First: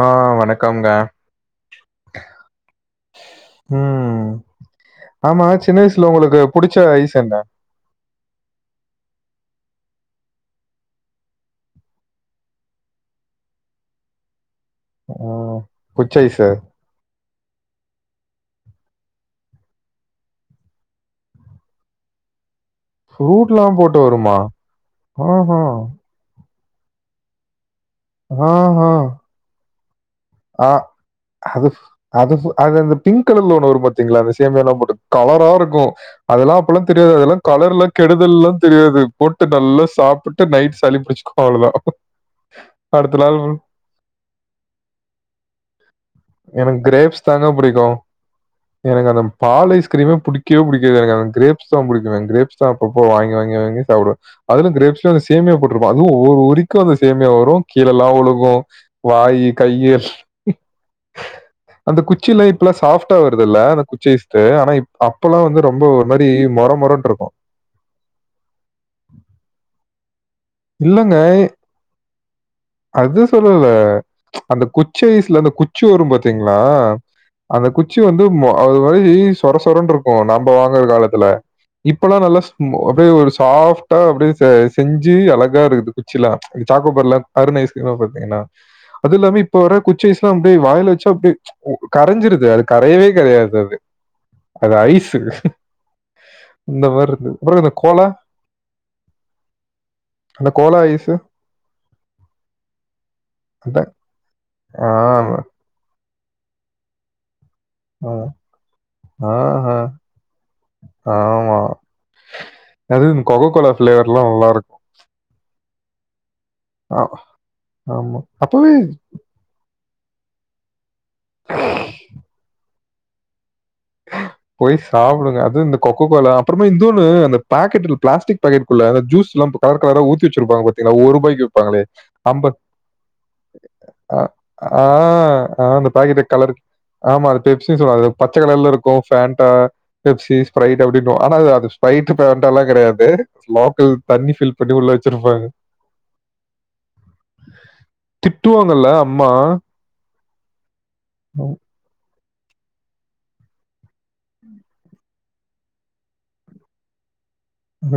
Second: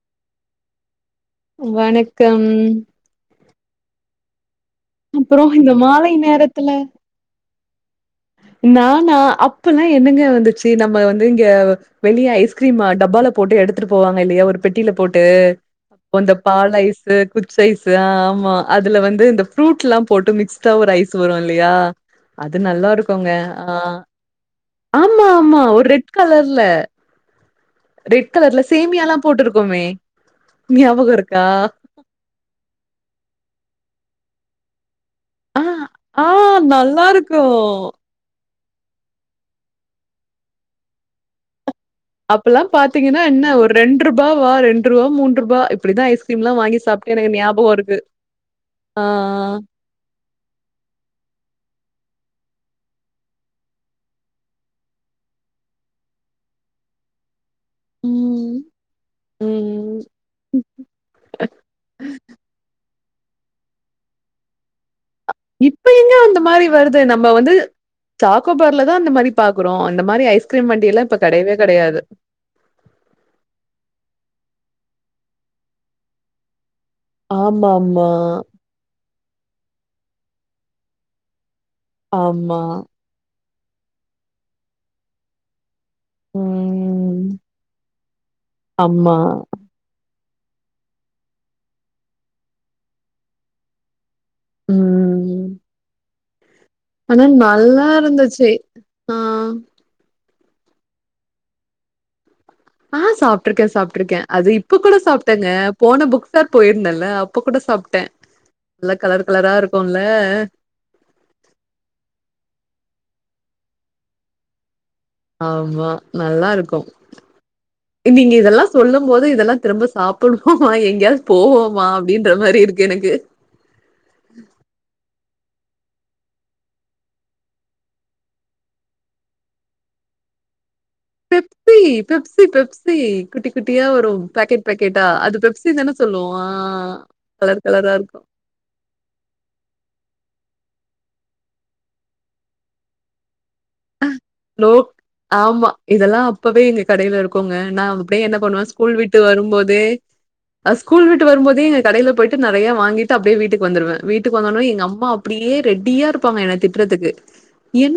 ஆ வணக்கம்ங்க வணக்கம் ம் அப்புறோ ஆமா இந்த சின்ன வயசுல மாலை உங்களுக்கு நேரத்துல புடிச்ச ஐஸ் என்ன நானா அப்பல்லா என்னங்க வந்துச்சு நம்ம வந்து இங்க வெளிய ஐஸ்கிரீம டப்பால போட்டு எடுத்துட்டு போவாங்க இல்லையா ஒரு பெட்டில போட்டு ம் புச்ச அந்த ஐஸு பால் ஐஸ் இது குச்சைஸ்சு அ ஆமா அதுல வந்து இந்த ஃப்ரூட்ல்லா போட்டு மிக்ஸ்டா ஒரு ஐஸ் வரு இல்லையா அது நல்லா இருக்குங்க ஃப்ரூட்லா ஆ போட்டு வருமா? ஆமா ஆஹா ஆமா ஒரு ரெட் கலர்ல ரெட் கலர்ல ஆஹா சேமியால்லா போட்டி இருக்கோமே ஆ அது அது அது அந்த பிங்க் கலர்ல ஒன்னு வரு பாத்தீங்களா அந்த சேமியாலா போட்டு கலரா ஆ இருக்கு ஆ அதெல்லா அப்பல்லா நல்லா தெரியாது அதல்லா இருக்கு கலர்ல்லா கெடு தல்லா தெரியாது போட்டு நல்லா சாப்பிட்டு நைட் சளி பிடிச்சுக்கு அவ்ளதா அப்பெல்லா பாத்தீங்கன்னா என்ன ஒரு ரெண்டு ரூபாவா ரெண்டு ரூவா மூன்றுபா இப்டிதா ஐஸ் எனக்கு கிரேப்ஸ் தாங்க பிடிக்கு ஆ. எனக்கு அந்த பால் ஐஸ் கிரீமே பிடிக்கவே புடிக்காது எனக்கு அந்த கிரேப்ஸ்தா பிடிக்கு கிரேப்ஸ்தா அப்பப்போ வாங்கி வாங்கி வாங்கி சாப்டுவே அதுல கிரேப்ஸ்ல சேமியா போட்ருக்கு அது ஒவ்வொரு உரிக்கும் அந்த சேமியா வரு கீழல்லா ஒழுகு ம். வாய் கை ம். அந்த குச்சில்லா இப்பல்லா சாஃப்டா வருதுல்ல அந்த குச்சிஐஸ்டு ஆனா அப்பல்லா வந்து ரொம்ப இப்ப ஒரு மாரி மொர மொரன்ருக்கு சாக்கோபார்லதா அந்த மாரி பாக்குறோ அந்த மாரி ஐஸ்கிரீம் வண்டியல்லா இல்லங்க. இப்ப கெடையவே கெடையாது அது சொல்லல அந்த குச்சைஸ்ல அந்த குச்சி வரும் பாத்தீங்களா அந்த குச்சி ஆமாமா. வந்து மொ அது ஒரு மாரி சொர சொரன்னு இருக்கு நம்ம வாங்குற காலத்துல இப்பல்லா நல்லா ஸ் ஆமா. அப்டியே ஒரு சாஃப்ட்டா அப்டியே செ செஞ்சு அழகா இருக்குது குச்சிலா சாக்கோபார்ல ம். அருண் ஐஸ்கிரீமா பாத்தீங்கன்னா அது ஆமா. எல்லாமே இப்ப வர குச்சி ஐஸ்லா அப்டே வாயில வச்சா அப்டே உ கரைஞ்சிருது அது கரையவே கரையாது அது அது ஐஸ்ஸு ம். ஆனா நல்லாருந்துச்சி ஆ அந்த கோலா ஐஸு ஆ சாப்ட்ருக்கே அதான். சாப்ட்ருக்கே அது இப்ப ஆ, கூட சாப்டேங்க போன புக் டார் போயிருந்தேல்ல அப்ப கூட சாப்ட்டே ஆ, நல்லா கலர் கலரா ஆஹா, இருக்குல்ல ஆமா அதுவு கொக்க கோலா ஃப்ளேவர்லா நல்லாருக் ஆமா நல்லாருக்கு ஆ, ஆமா. நீங்க இதெல்லா அப்பவே சொல்லும் போது இதலா திரும்ப சாப்புடுவோமா எங்கியாவது போவோமா அப்டின்ற மாரி இருக்கு எனக்கு உம் போய் சாப்டுங்க அது இந்த கொக்க கோலா அப்றமா இந்தோனு அந்த பேக்கெட்டில் பிாஸ்டிக் பாக்கெட்க்குள்ள அந்த ஜூஸ்லாம் போ கலர் கலரா ஊத்தி வச்சிருப்பாங்க பார் திங்ளா ஒருபாய்க்கு பெப்சி, விப்பாங்களே பெப்சி, அம்பத் பெப்சி குட்டி குட்டியா வரும் அ பாக்கெட் பாக்கெட்டா. அது ஆ ஆ பெப்சி அந்த தானே பாக்கெட்ட சொல்லுவோம். ஆ கலர் ஆமா அது கலர் பெப்சி கலரா சொல்வாங்கத இருக்கும். பச்ச கலர்ல இருக்கு ஃபேன்ட்டா பெப்சி ஸ்பைரைட் அப்டின்வோ ஆனா அது அது ஸ்பரைட்டு ஃபேன்டாலா கெடையாது லோக் தண்ணி ஃபில் லோ பண்ணி உள்ள வச் ஆமா இதெல்லா அப்பவே எங்க கடைல இருக்குங்க நா அப்டே என்ன பண்ணுவே திட்டுவாங்கல்ல ஸ்கூல் விட்டு அம்மா. வரும்போதே அ ஸ்கூல் விட்டு வரும்போதே எங்கக் கடைலப் போயிட்டு நெறயா வாங்கிட்டு அப்டே வீட்டுக் வந்துருவே வீட்டுக் வந்தோனே எங்க அம்மா அப்டியே ரெடியார்ப் ப்பாங்க என்ன திட்றதுக்கு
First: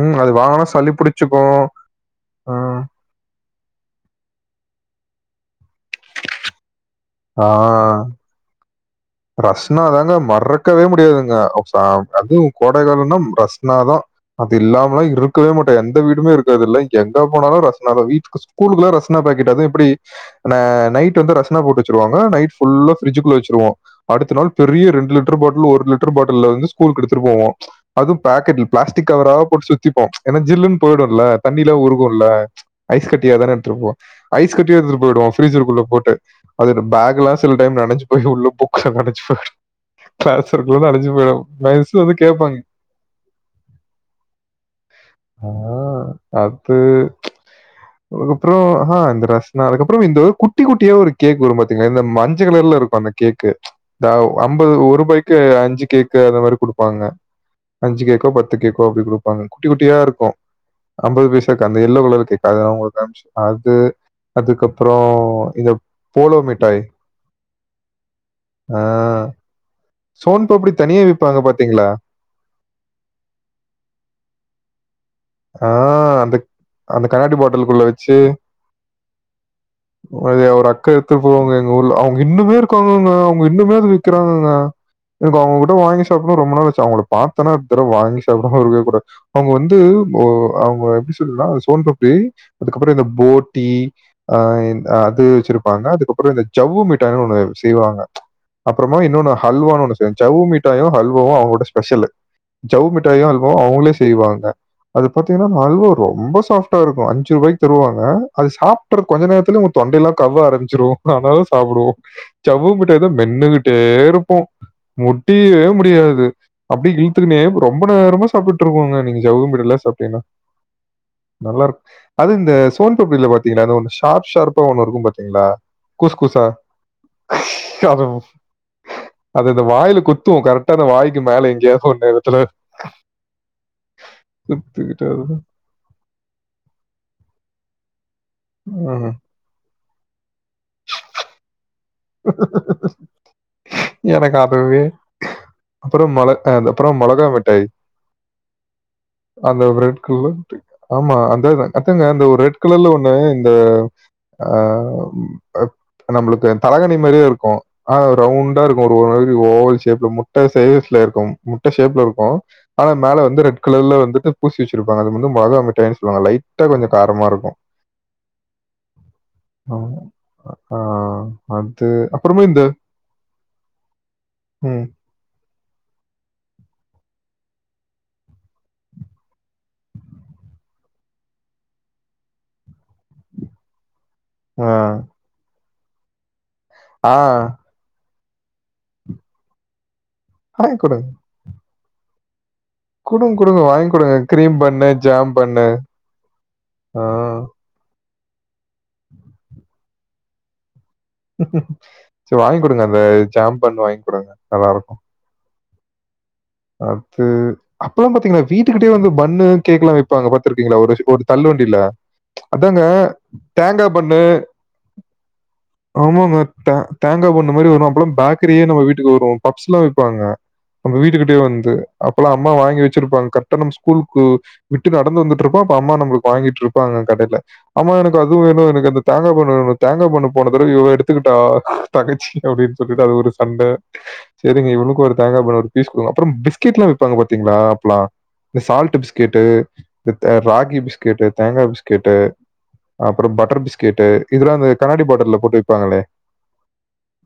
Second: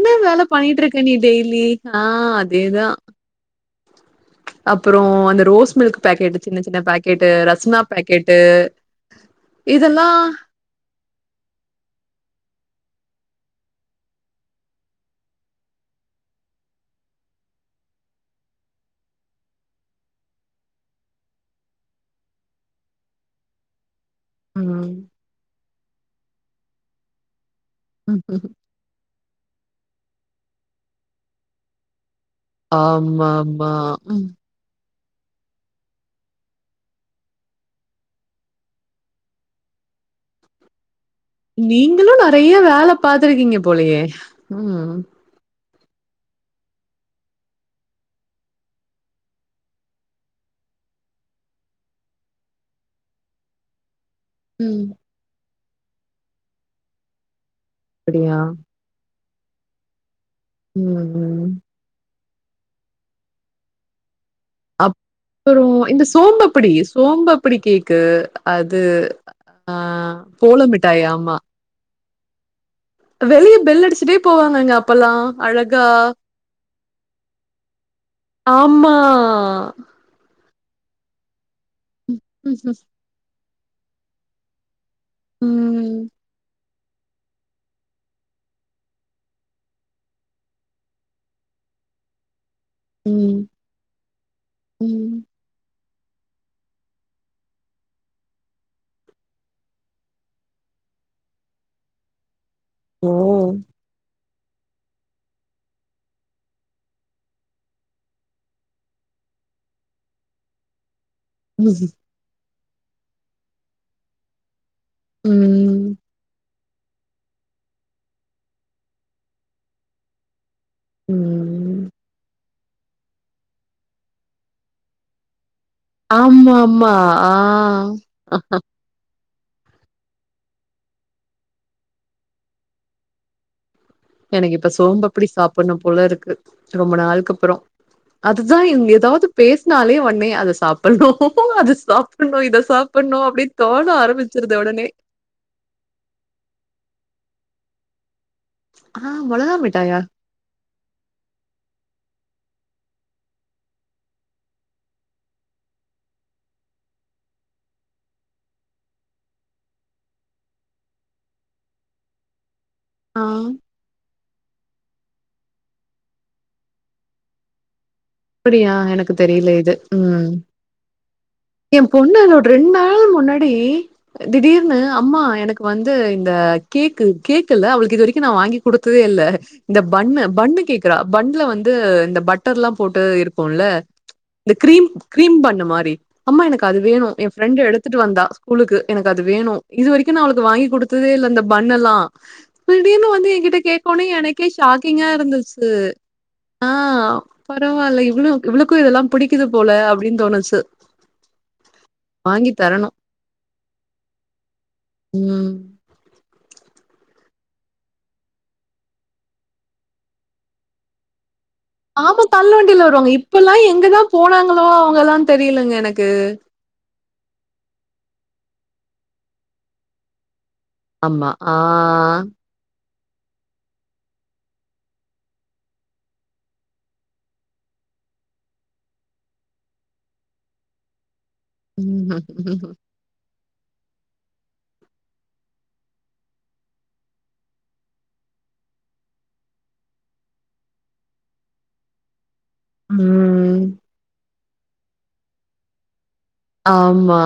ம் அது வாங்கனா சளி புடிச்சுக்கு ஆ ம் அப்பறோ அந்த ரோஸ் மில்க் பேக்கெட் சின்ன சின்ன பேக்கெட்டு ரஸ்னாப் ஆ. பேக்கெட்டு ரஸ்னா இதெல்லா தாங்க மறக்கவே முடியாதுங்க அப்சாம் அது கோடை காலனா ரஸ்னாதா அது இல்லாமலா இருக்கவே மூட்டே எந்த வீடுமே இருக்காது இல்ல எங்க போனாலு ரஸ்னாதா வீட்டுகுஸ் கூலுக்குலா ரஸ்னா பாக்கெட்டு அது எப்டி ந நைட் வந்து ரஸ்னா போட்டு வச்சிருவாங்க நைட் ஃபுல்லா ஃப்ரிட்ஜுகுள்ள வச்சிருவோ அடுத்த நாள் பெரிய ம் ரெண்டு லிட்ரு பாட்லு ஒரு லிட்ரு பாட்டில்ல வந்து ஸ்கூல்க்கு எடுத்துடு போவோ அதும் பேக்கெட்டில் பிளாஸ்டிக் கவரா போட்டு சுத்திப்போ ஏனா ஜில்லுன் போயிடுல்ல தண்ணில வுருகுல்ல ஐஸ் ஆமா கட்டியாதானே ஆமா எடுத்துருப்போ ம் ஐஸ் ஸ்கட்டியா எடுத்துடு போயிடுவோ ஃப்ரீசர்க்குள்ள போட்டு அதுல பேக்லா சில டைம் நெனஞ்சு போய் வுள்ள பு க நெனச்சு பாடு க்ளாஸ் இருக்குல நெனஞ்சு போயிடு நீங்கிளு நெறைய வேல பாத்துருக்கீங்க போலையே ம் ஆ அது ஒருப்றோ ஆ இந்த ரஸ்னா அதுக்கப்றோ இந்த குட்டி குட்டியா ஒரு கேக் வரும் பாத்தீங்ளா இந்த மஞ்ச கலர்லருக் பண்ண கேக்கு தாவ் அம்பது ம் ஒருபாய்க்கு அஞ்சு கேக்கு அந்த மாரி குடுப்பாங்க அஞ்சு கேக்கோ அப்படியா பத்து கேக் கோ அப்டி குடுப்பாங்க குட்டி குட்டியா இருக்கு ம் அம்பது ம் பைசா அந் த எல்லோ கலர் கேக்கு அது நா ஒங்குள்க்கு அம்ச்சு அது அதுக்கப்றோ இந்தப் போலோ மிட்டாய் சோம்பப்டி கேக்கு ஆ, அது ஆ போலோ மிட்டாய் ஆமா டிங்ளா வெளியே பெல் அடிச்சிட்டே போவாங்கங்க அப்பலா ஆ அந்தக் அந்த கண்ணாடி பாட்டில் குள்ள வச்சி ஆமா வதே ஒரு அக்கா எடுத்து போவங்க எங்க ஊர்ல அவுங்க ம் இன்னுமே இருக்காங்கங்க வுங்க இன்னுமே அது விக்கிறாங்கங்க எனக்கு அவுங்ககிட்ட ம் வாங்கி சாப்புனு ரொம்ப நாள் ஆச்சு அவுங்களப் பாத்தனா அடுத் தர்வ வாங்கி சாப்டாம இருக்வே கூடாது அவுங்க வந்து ஓ அவுங்க எப்டி சொல்லுனா சோன்பப்டி அதுக்கப்றோ இந்த ம் போட்டி அ இன் ம் அது வச்சிருப்பாங்க அதுக்கப்றோ இந்த ஜவ்வு மிட்டாய்ன்னு ஒண்ணு செய்வாங்க அப்றமா இன்னொன்னு ஹல்வான்னு ஒன்னு செ ஜவ்வு மிட்டாயு ஹல்வாவு அவுங்களோட ஸ்பெஷலு ஜவ்வு மிட்டாயு அல்வா ஓ அவுங்களே செய்வாங்க அது பாத்தீங்கன்னா மல்வா ரொம்ப ஸாஃப்டாருக்கு அஞ்சு ரூவாய்க்கு தருவாங்க அது சாப்புற கொஞ்ச நேரத்துலயே தொண்டயெல்லா கவ்வ ஆரம்பிச்சிரு நா ஆனால சாப்டுவோ ஜவ்வு மிட்டாய் தா மென்னுகிட்டே இருப்போ முடியவே ம் முடியாது அப்டி இழுத்துக்குனே ரொம்ப நேரமா சாப்புட்ருப்போங்க நீங்க ஜவ்வு மிட்டாய்ல்லா சாப்ட்டீங்கன்னா நல்லாரு ம் அது இந்த சோன் பப்பில பாத்தீங்லா அது ஒன்னு ஷார்ப் ஷார்ப்பா ஒன்னு இருக்கு பாத்தீங்களா ஆமாமா ஆ அது அது இந்த வாய்ல குத்து கரெக்டா இந்த வாய்க்கு மேல எங்கயாச்சு ஒன்னு எடத்துல எனக்கு இப்ப குத்திக்கிட்டு அது சோன்பப்டி சாப்புணு போல இருக்கு ரொம்ப நாள்க்கப்றோ அதுதா இவுங்க எதாவ்து பேசுனாலே ஒன்னே அத சாப்புண்ணு அது சா ப்புற்ணு இத ம். சாப்புற்ணு அப்டின் தோண ஆரம்பிச்சிருது ஒடனே அப்பறம் மொள அ அந்த அப்பறம் மொளகா மிட்டாய் ஆ மொளகா அந்த மிட்டாயா ரெட் கலர் மிட்டாய் ஆமா அதானு அதாங்க இந்த ஒரு ரெட் கலர்ல ஒண்ணு இந்த ஆ நம்ளுக்கு தலகாணி மாரியே இருக்கு ஆனா ரவுண்ட் டா இருக்கு ஒரு ஒரு மாரி ஓவல் ஷேப்ல முட்ட சைஸ்ல இருக்கு முட்ட ஷேப்ல இருக்கு ஆனா ஆ மேல வந்து ரெட்கலர்ல வந்துட்டு பூசி வச்சிருப்பாங்க அது வந்து மொளகா மிட்டாயின் சொல்லுவாங்க லைட்டா கொஞ்சோ காரமாருக்கு அப்டியா எனக்கு தெரில இது ஆமா. ம் ஆ எ அது பொண்ணு அப்புறமா [unintelligible] இந்த ரெண் நா ள் முன்னாடி திடீர்னு ம். அம்மா எனக்கு வந்து இந்த கேக்கு கேக்குல்ல அவளுக்கு இது வரைக்கு நா வாங்கி குடுத்ததே இல்ல இந்த பன்னு பன்னு கேக்குறா பன்ல வந்து இந்த பட்டர்ல்லா போட்டு இருக்குல இந்த ஆ. கிரீம் கிரீம் பன்னு மாரி அம்மா எனக்கு அது வேணு ஆ. எ ஃப்ரெண்டு எடுத்துட்டு வந்தா ஸ்கூலுக்கு எனக்கு அது வேணு இது வரைக்கு நா அவளுக்கு வாங்கி குடுத்ததே இல்ல இந்த பன்னெல்லா திடீர்னு வந்து குடுங்க, என்கிட்ட குடுங்க. வாங்கி கேக்கோனே குடுங்க. எனக்கே கிரீம் பன்னு, ஷாக்கிங்கா ஜாம் பன்னு. இருந்துச்சு ஆ ஆ. பரவால்ல இவ்ளு இவ்ளுக்கு இதெல்லா பிடிக்குது போல அப்டின் தோணுச்சு சே வாங்கி குடுங்க அந்த ஜாம் பன்னு வாய்ன் குடுங்க நல்லாருக்கு ம் ஓகே அப்பல்லா பாத்தீங்ன்னா வீட்டுக்கிட்டயே வந்து பன்னு கேக்கெல்லா விப்பாங்க பாத்துருக்கீங்களா ஒருஸ் ஒரு தள்ளு வண்டில ஆமா அதாங்க தள்ளுவண்டில வருவாங்க. இப்பல்லாம் தேங்கா எங்கதா பன்னு போனாங்களோ அவங்கல்லா தெரியலங்க எனக்கு. ஆமாங்க த தேங்கா பன்னு மாரி வரு அப்பல்லா பேக்கரியே நம்ம வீட்டுக்கு வரு பப்ஸ்ல்லா விப்பாங்க நம்ம வீட்டுகிட்ட ஆமா. ஆ. வந்து அப்பல்லா அம்மா வாங்கி வச்சிருப்பாங்க கர்ட்டா நம்ம ஸ்கூலுக்கு விட்டு நடந்து வந்துட்ருப்போ அப்ப அம்மா நம்ளுக்கு வாங்கிட்ருப்பாங்க கடைல அம்மா எனக்கு அது வேணு எனக்கு அந்த தேங்கா பன்னு வேணு தேங்கா பன்னு போன தடவ இவ எடுத்துக்கிட்டா தங்கச்சி அப்டின் சொல்லிட்டு அது ஒரு சண்ட செரிங்க இவனுக்கு ஒரு தேங்கா பன்னு ஒரு பீஸ் குடுங்க அப்றம் பிஸ்கெட்ல்லா விப்பாங்க பாத்தீங்களா அப்ல்லா இந்த சால்ட்டு பிஸ்கெட்டு இந்த த ராகி பிஸ்கெட்டு தேங்கா பிஸ்கெட்டு அப்றோ பட்டர் ம். பிஸ்கெட்டு இதெல்லா இந்த கண்ணாடி பாட்டுல்ல போட்டு விப்பாங்களே ஆமா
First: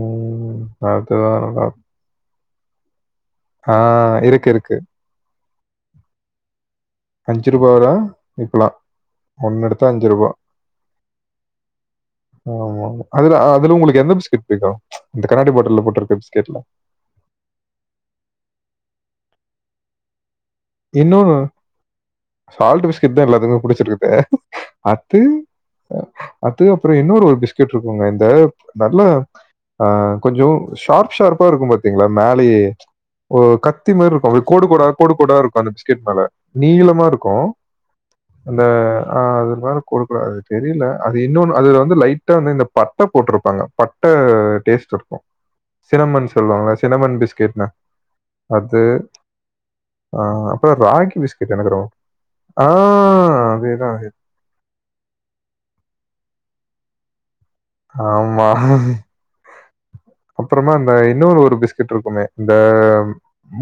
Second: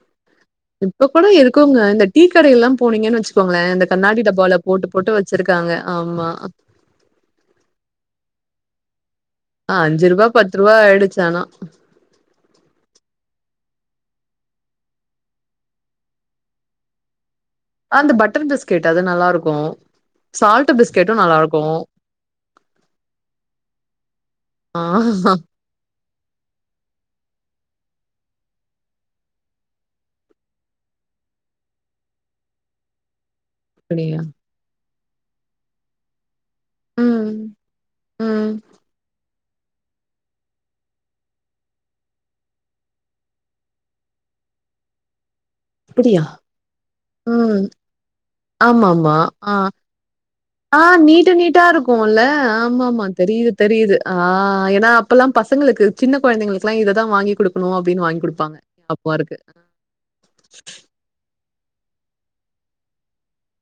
ம். இப்ப கூட அதுதான் இருக்குங்க நல்லாருக்கும். இந்த டீ கடைல்லா போனீங்கன் வச்சு கோங்ளே ஆ இந்த கண்ணாடி இருக்கு, டப்பால இருக்கு. போட்டு போட்டு வச்சிருக்காங்க ஆமா அஞ்சுரூபா தா இப்லா ஆ அஞ்சு ரூபா பத்து ரூபா ஆயிடுச்சு ஆனா ஆமா ஆமா அதுல அதுல உங்களுக்கு எந்த பிஸ்கெட் புடிக்கு இந்த கண்ணாடி பாட்டுல்ல போட்ருக்க பிஸ்கெட்ல அந்த பட்டர் பிஸ்கெட்டு அது நல்லாருக்கு சால்ட் இன்னு பிஸ்கெட்டும் நல்லாருக்கும். சால்ட் பிஸ்கட் தா எல்லாத்துக்குமே புடிச்சிருக்குது ஆ அத்து அது அப்பற இன்னொரு ஒரு பிஸ்கெட் இருக்குங்க இந்த நல்லா ஆ கொஞ்ச ஷார்ப் ஷார்ப்பா இருக்கு பாத்தீங்களா மேலயேஓ கத் கத்தி மாரி அப்படியா? இருக்கு இப்டி கோடு கோடா கோடு கோடா இருக்கு அந்த பிஸ்கெட் மேல நீளமா ம். இருக்கு ம். அந்த ஆ அது மாரி கொடுக்கடாது அது தெரியல அது இன்னொன்னு அதுல வந்து லைட்டா வந்து இந்த பட்ட போட்ருப்பாங்க பட்ட டேஸ்ட் இருக்கு அப்படியா ம் பிஸ்கட்ன்னு. ஆமாமா ஆ ஆ ஆ நீட்டு நீட்டா இருக்குல்ல ஆ ஆமா ஆமா தெரியுது தெரியுது அதேதான். ஆ ஏன்னா இப்பெல்லா பசங்களுக்கு சின்ன கொழந்தைகளுக்குல்லா இததா வாங்கி குடுக்கணு அப்டின்னு வாங்குடுப்பாங்க ஏன்னா அப்ப இருக்கு அப்பறமா இந்த இன்னொரு ஒரு பிஸ் பீட்ரூட்டு இருக்குமே இந்த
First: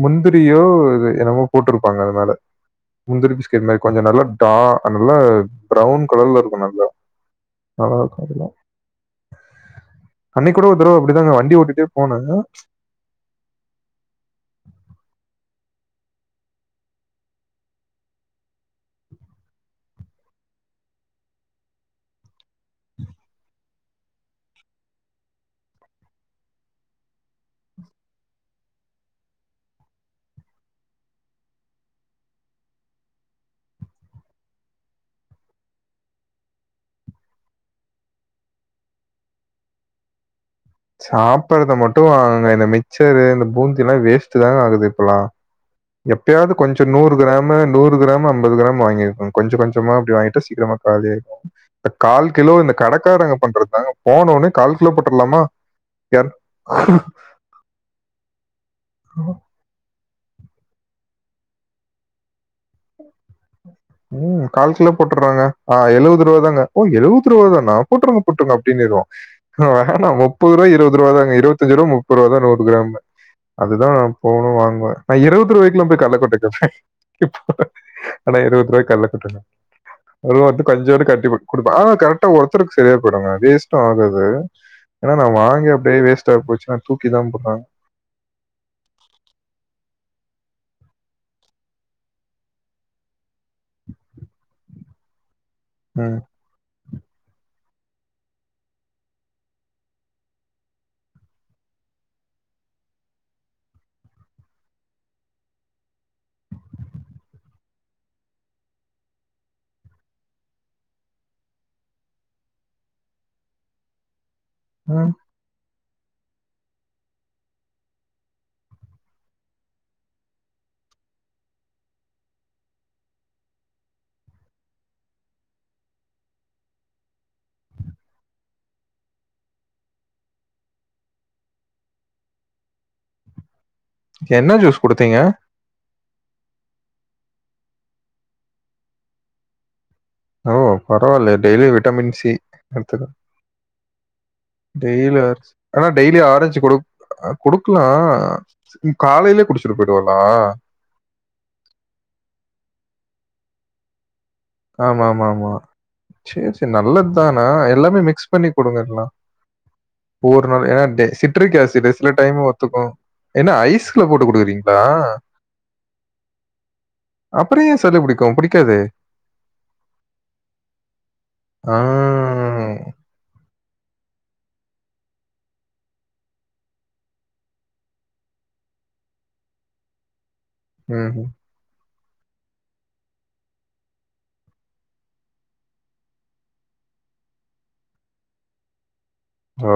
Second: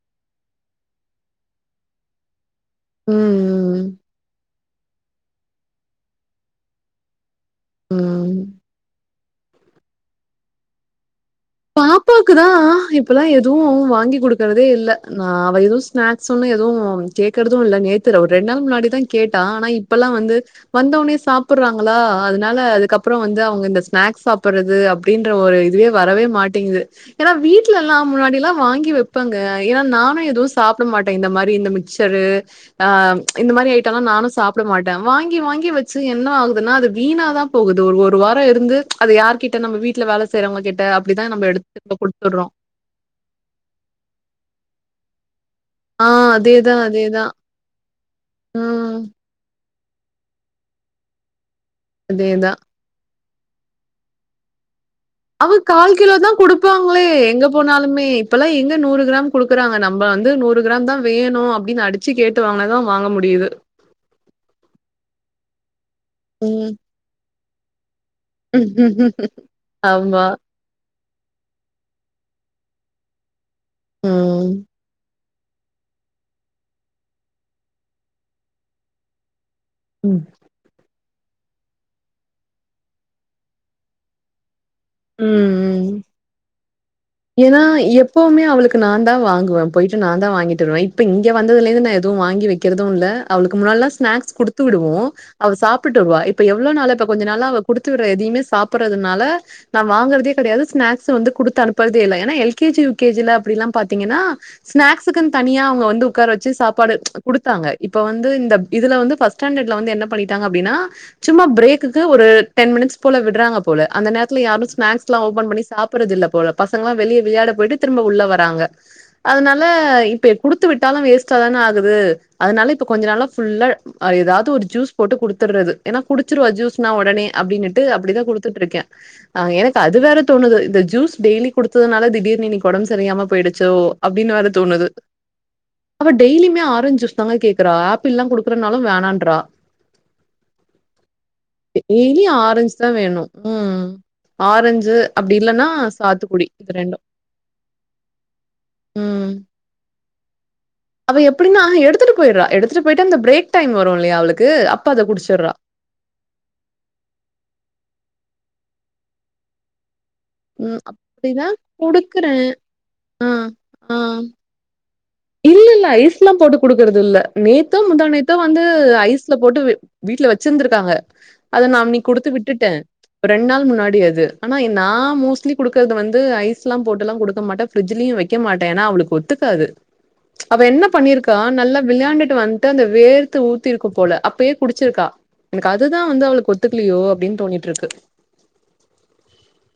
முந்திரியோ என்னமோ போட்ருப்பாங்க அதுமேல முந்திரி பிஸ்கெட் மாரி ம், கொஞ்ச நல்லா டா நல்லா ப்ரவ்ன் கலர்ல இருக்கு நல்லா ந ம், ம். இருக்க அன்னை கூட ஒரு தடவ அப்படிதாங்க வண்டி ஓட் பாப்பாக்குதா இப் இப்போல்லா எதுவு வாங்கி குடுக்குறதே இல்ல நா அவ எதுவு ஸ்நாக்ஸ்சுன்னு எதுவு கேக்குறது இல்ல நேத்து ஒரு ரெண்நாள் முன்னாடிதா கேட்டா ஆனா இப்பெல்லா வந்து வந்த ஒனே சாப்புறாங்களா அதனால அதுக்கப்பற வந்து அவங்க இந்த ஸ்நாக்ஸ் சாப்பறது அப் அப்படின்ற ஒரு இதுவே வரவே மாட்டேங்குது ஏன்னா வீட்லல்லா முன்னாடில்லா வாங்கி வைப்பாங்க ஏன்னா நானு எதுவு சாப்ட மாட்டே இந்த மாரி இந்த மிச் சரு ஆ இந்த மாரி ஐட்டல்லா நானு சாப்ட மாட்டே வாங்கி வாங்கி வச்சு என்ன ஆகுதுன்னா அது வீணாதா போகுது ஒரு ஒரு வார இருந்து அதது யார் கிட்ட நம்ம வீட்டுல வேல செய்யறவங்க கிட்ட அப்டிதா நம்ம எடுத்து சாப்பறத திரும்ப மட்டு குடுத்துடுறோ வாங்குங்க இந்த மிக்சரு இந்த பூந்தில்லா வேஸ்ட்டு தாங்க ஆகுது இப்பல்லா ஆ எப்பயாவது அதேதா கொஞ்ச நூறு அதேதா கிராம் நம்ம நூறு கிராம் அம்பது கிராம் ம் வாங்கிருக்கோ கொஞ்ச கொஞ்சமா அப்படி வாங்கிட்டு சீக்கிரமா காலியா இருக்கு இந்த கால் அதேதா கிலோ இந்த கடைக்காரங்க பண்றதுதாங்க போனோனே கால் கிலோ போட்டலாமா அவங் கால் கிலோ தா குடுப்பாங்களே எங்க போனாலுமே இப்பல்லா எங்க நூறு கிராம் குடு க்குறாங்க நம்ம வந்து நூறு கிராம் தா வேணு அப்டின்னு அடிச்சு கேட்டு வாாங்குனாதா வாங்க முடியுது ஊம் கால் கிலோ போட்டுறாங்க ஆ எழுபது ரூவா தாங்க ம் ஓ எழுபது ரூவா தானா போட்டுருங்க கூட்டுங்க அப்டின்னுருவ வேணா ஆமா முப்பது ரூவா இருவ முது ரூவா தாங்க இருவத்தஞ்சு ரூவா முப்பது ரூவா தா நூறு கிராம் அதுதா நா போகணு ம் வாங்குவே நா இருபது ரூபாய்க்குள்ளா போய் கள்ள கொட்டகவே இப்போ ஆனா இருவது ரூபாய்கு கள்ள கொட்ருங்க ம் அதுத்து கொஞ்சோடு கட்டி கொடுப்பா ஆ கரெக்டா ஒருத்தருக்கு சரியா போய்டுங்க வேஸ்ட்டு ஆகாது ஏன்னா நா வாங்க ம் அப்டியே வேஸ்ட்டா போச்சுன்னா தூக்கி தான் ஏன்னா போடுறாங்க. எப் எப்பவுமே அவளுக்கு நாந்தா வாங்குவே போயிட்டு நாந்தா வாங்கிட்டு வருவே இப்ப இங்க வந்ததுலேந்து நா எது வாங்கி வைக் கிறது இல்ல அவளுக்கு முன்னாலா ஸ்நாக்ஸ் குடுத்து விடுவோ அவ சாப்புட்டு ம். வருவா இப் இப்ப எவ்ளோ நாளா இப்ப கொஞ்ச நாளா அவ குடுத்து விடற எதையுமே சாப்பறதுனால நா வாங்குறதே கெடையாது ஸ்நாக்ஸ் வந்து குடுத்து அனுப்புறதே இல்ல ஏன்னா L K G U K ஜில அப்டில்லா பாத்தீங்கன்னா ஸ்நாக்ஸுக்குன் தனியா அவங்க வந்து உக்கார வச்சு சாப்பாடு குடுத்தாங்க இப்ப வந்து இந்த இதுல வந்து பஸ் ஸாண்டர்ட்ல வந்து என்ன பண்ணிட்டாங்க அப்டின்னா சும்மா பிரேக்குக்கு ஒரு டென் மினிட்ஸ் போல விடுறாங்க போல அந்த நேரத்துல யாரு ம். ஸ்நாக்ஸ்லா ஓபன் பண்ணி சாப்பட்றதில்ல போல பசங்கல்லா வெளிய விளையாட போயிட்டு திரும்ப உள்ள வராங்க அதனால இப்ப குடுத்து விட்டாலு வேஸ்ட்டாதான ஆகுது அதனால இப்ப கொஞ்ச நாளா ஃபுல்லா அ எதாது ஒரு ஜூஸ் போட்டு குடுத்தற்றது எனா குடிச்சுருவா ஜூஸ்னா உடனே அப்டினுட்டு அப்டிதா குடுத்துட்ருக்கே ஆ எனக்கு அது வேற தோணுது இந்த ஜூஸ் டெய்லி குடுத்ததுனால திடீர் இன்னிக் உடம் செரியாம போய்டுச்சோ அப்டினு வேற என்ன ஜூஸ் தோணுது குடுத்தீங்க? அவ டெய்லுமே ஆரஞ் ஜூஸ் தங்க கேக்குறா ஆப்பிள்லா குடுக்கறனாலு வேனான்றா ஓ பரவால்ல daily vitamin daily C orange தான் எடுத்துக்க வேணும். ம் ஆரஞ்சு அப்டி இல்லனா சாத்துக்குடி இது குடுக் குடுக்கலா ம். காலைலயே குடிச்சுட்டு பொய்ருவாலா அவ எப்பிடினா எடுத்துட்டு போய்ட்ற எடுத்துட்டு போயிட்டு அந்த பிரேக்டைம் வரு இல்லியா அவளுக் ஆமா ஆமா ஆமா சேரி சேரி நல்லத்தான எல்லாமே மிக்ஸ் பண்ணி குடுங்க இல்லனா ஒரு நாள் ம். எனா டே அப்டிதான் சிட்ரிக் அசிட் சில குடுக்குறேன். டைமு ஒத்துக்கு ஆ. என்ன ஆ. ஐஸ்ல போட்டு குடுக்குறீங்ளா இல்ல இல்ல ஐஸ்லா போட்டு குடுக்கறது இல்ல அப்புறம் நேத்தோ ஏன் சளி முந்தா நேத்தோ பிடிக்கும்? வந்து பிடிக்காதே! ஐஸ்ல போட்டு வீட்ல வெச்சிருந்துருக்காங்க அத ஆ. நா அன்னிக் குடுத்து விட்டுட்ட ரெண்டு நாள் முன்னாடி அது ஆனா நா மோஸ்ட்லி குடுக்கறது வந்து ஐஸ்லா போட்டுல்லா கொடுக்க மாட்ட ஃபிரிஜ்லியு வெக்க மாட்ட எனா அவளுக்கு ஒத்துக்காது அவ என்ன ம்ஹ்ம். பண்ணிருக்கா நல்லா விளையாண்டுட்டு வந்ட்டு அந்த வேர்த்து ஊத்திருக்கு போல அப்பயே குடிச்சிருக்கா எனக்கு அதுதா வந்து அவளுக்கு ஒத்துக்கலியோ அப்டின் தோணிட்ருக்கு ஓ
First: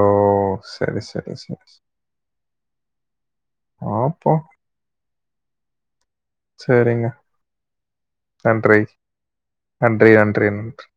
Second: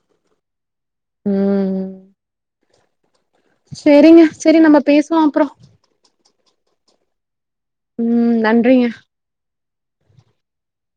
சேரி சேரி சேரி சேரி செரிங்க பாப்போம். செரி நம்ம பேசுலா அப்றோ செரிங்க ம் நன்றி நன்றிங்க நன்றி நன்றி நன்றி